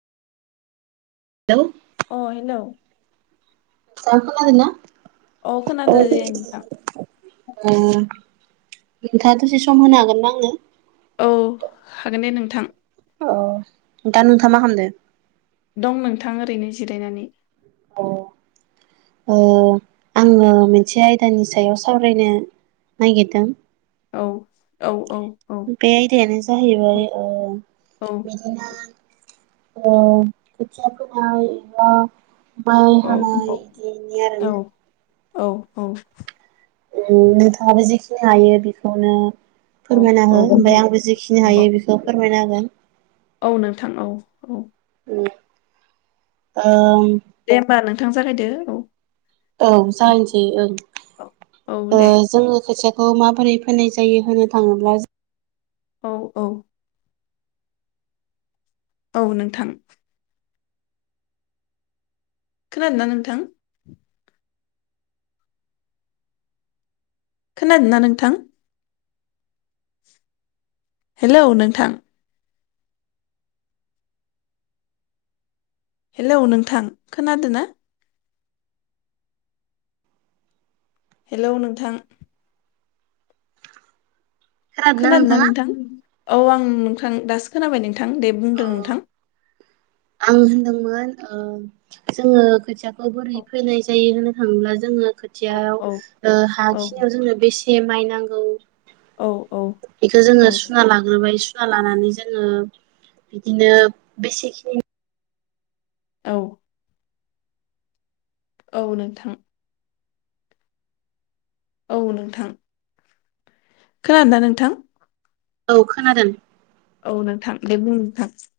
Hello अ hello. नोंथाङा खोनादोंना? अ खोनादोंदे नोंथां ओ नोंथाङा दसे सम होनो हागोन ना आंनो? औ हागोन दे नोंथां। अ दा नोंथाङा मा खालामदो? दं नोंथां ओरैनो जिरायनानै। अ ओ आंङो मोनसे आयदानि सायाव सावरायनो नागिरदों औ औ औ औ बे आयदायानो औ जाहैबाय ओ औ बिदिनो ओ खोथिया बोनाय एबा माइ औ हानाय इदि इनि आरोना औ औ जि हायो बेखौनो औ फोरमायना हो ओमफ्राय औ आंबो जेखिनि हायो बेखौ फोरमायना होगोन। औ नोंथां औ औ ओ दे होमबा नोंथां जागायदो औ औ जाहोनसै ओं औ औ ओ दे जोंङो खोथिया खौ माबोरै फोननाय जायो होनो थाङोब्ला औ औ औ नोंथां खोनादोंना नोंथां? खोनादोंना नोंथां? हेलौ नोंथां हेलौ नोंथां खोनादों ना? हेलौ नोंथां खोनादोंना खोनादों ना नोंथाङा? नोंथां? औ आं नोंथां दासो खोनाबाय नोंथां दे अ बुंदों नोंथां। [inaudible] आं होनदोंमोन जोंङो खोथियाखौ औ बोरै फैनाय जायो होननो थाङोब्ला जोंङो औ खोथियाव औ हा औ खिनियाव जोंनो बेसे माइ नांगौ औ बेखौ औ जोङो सुना लाग्रोबाय सुना लानानै जोङो बिदिनो बेसेखिनि औ औ नोंथां औ नोंथां खोनादोंदा नोंथां औ खोनादों औ नोंथां दे बुंथां नोंथां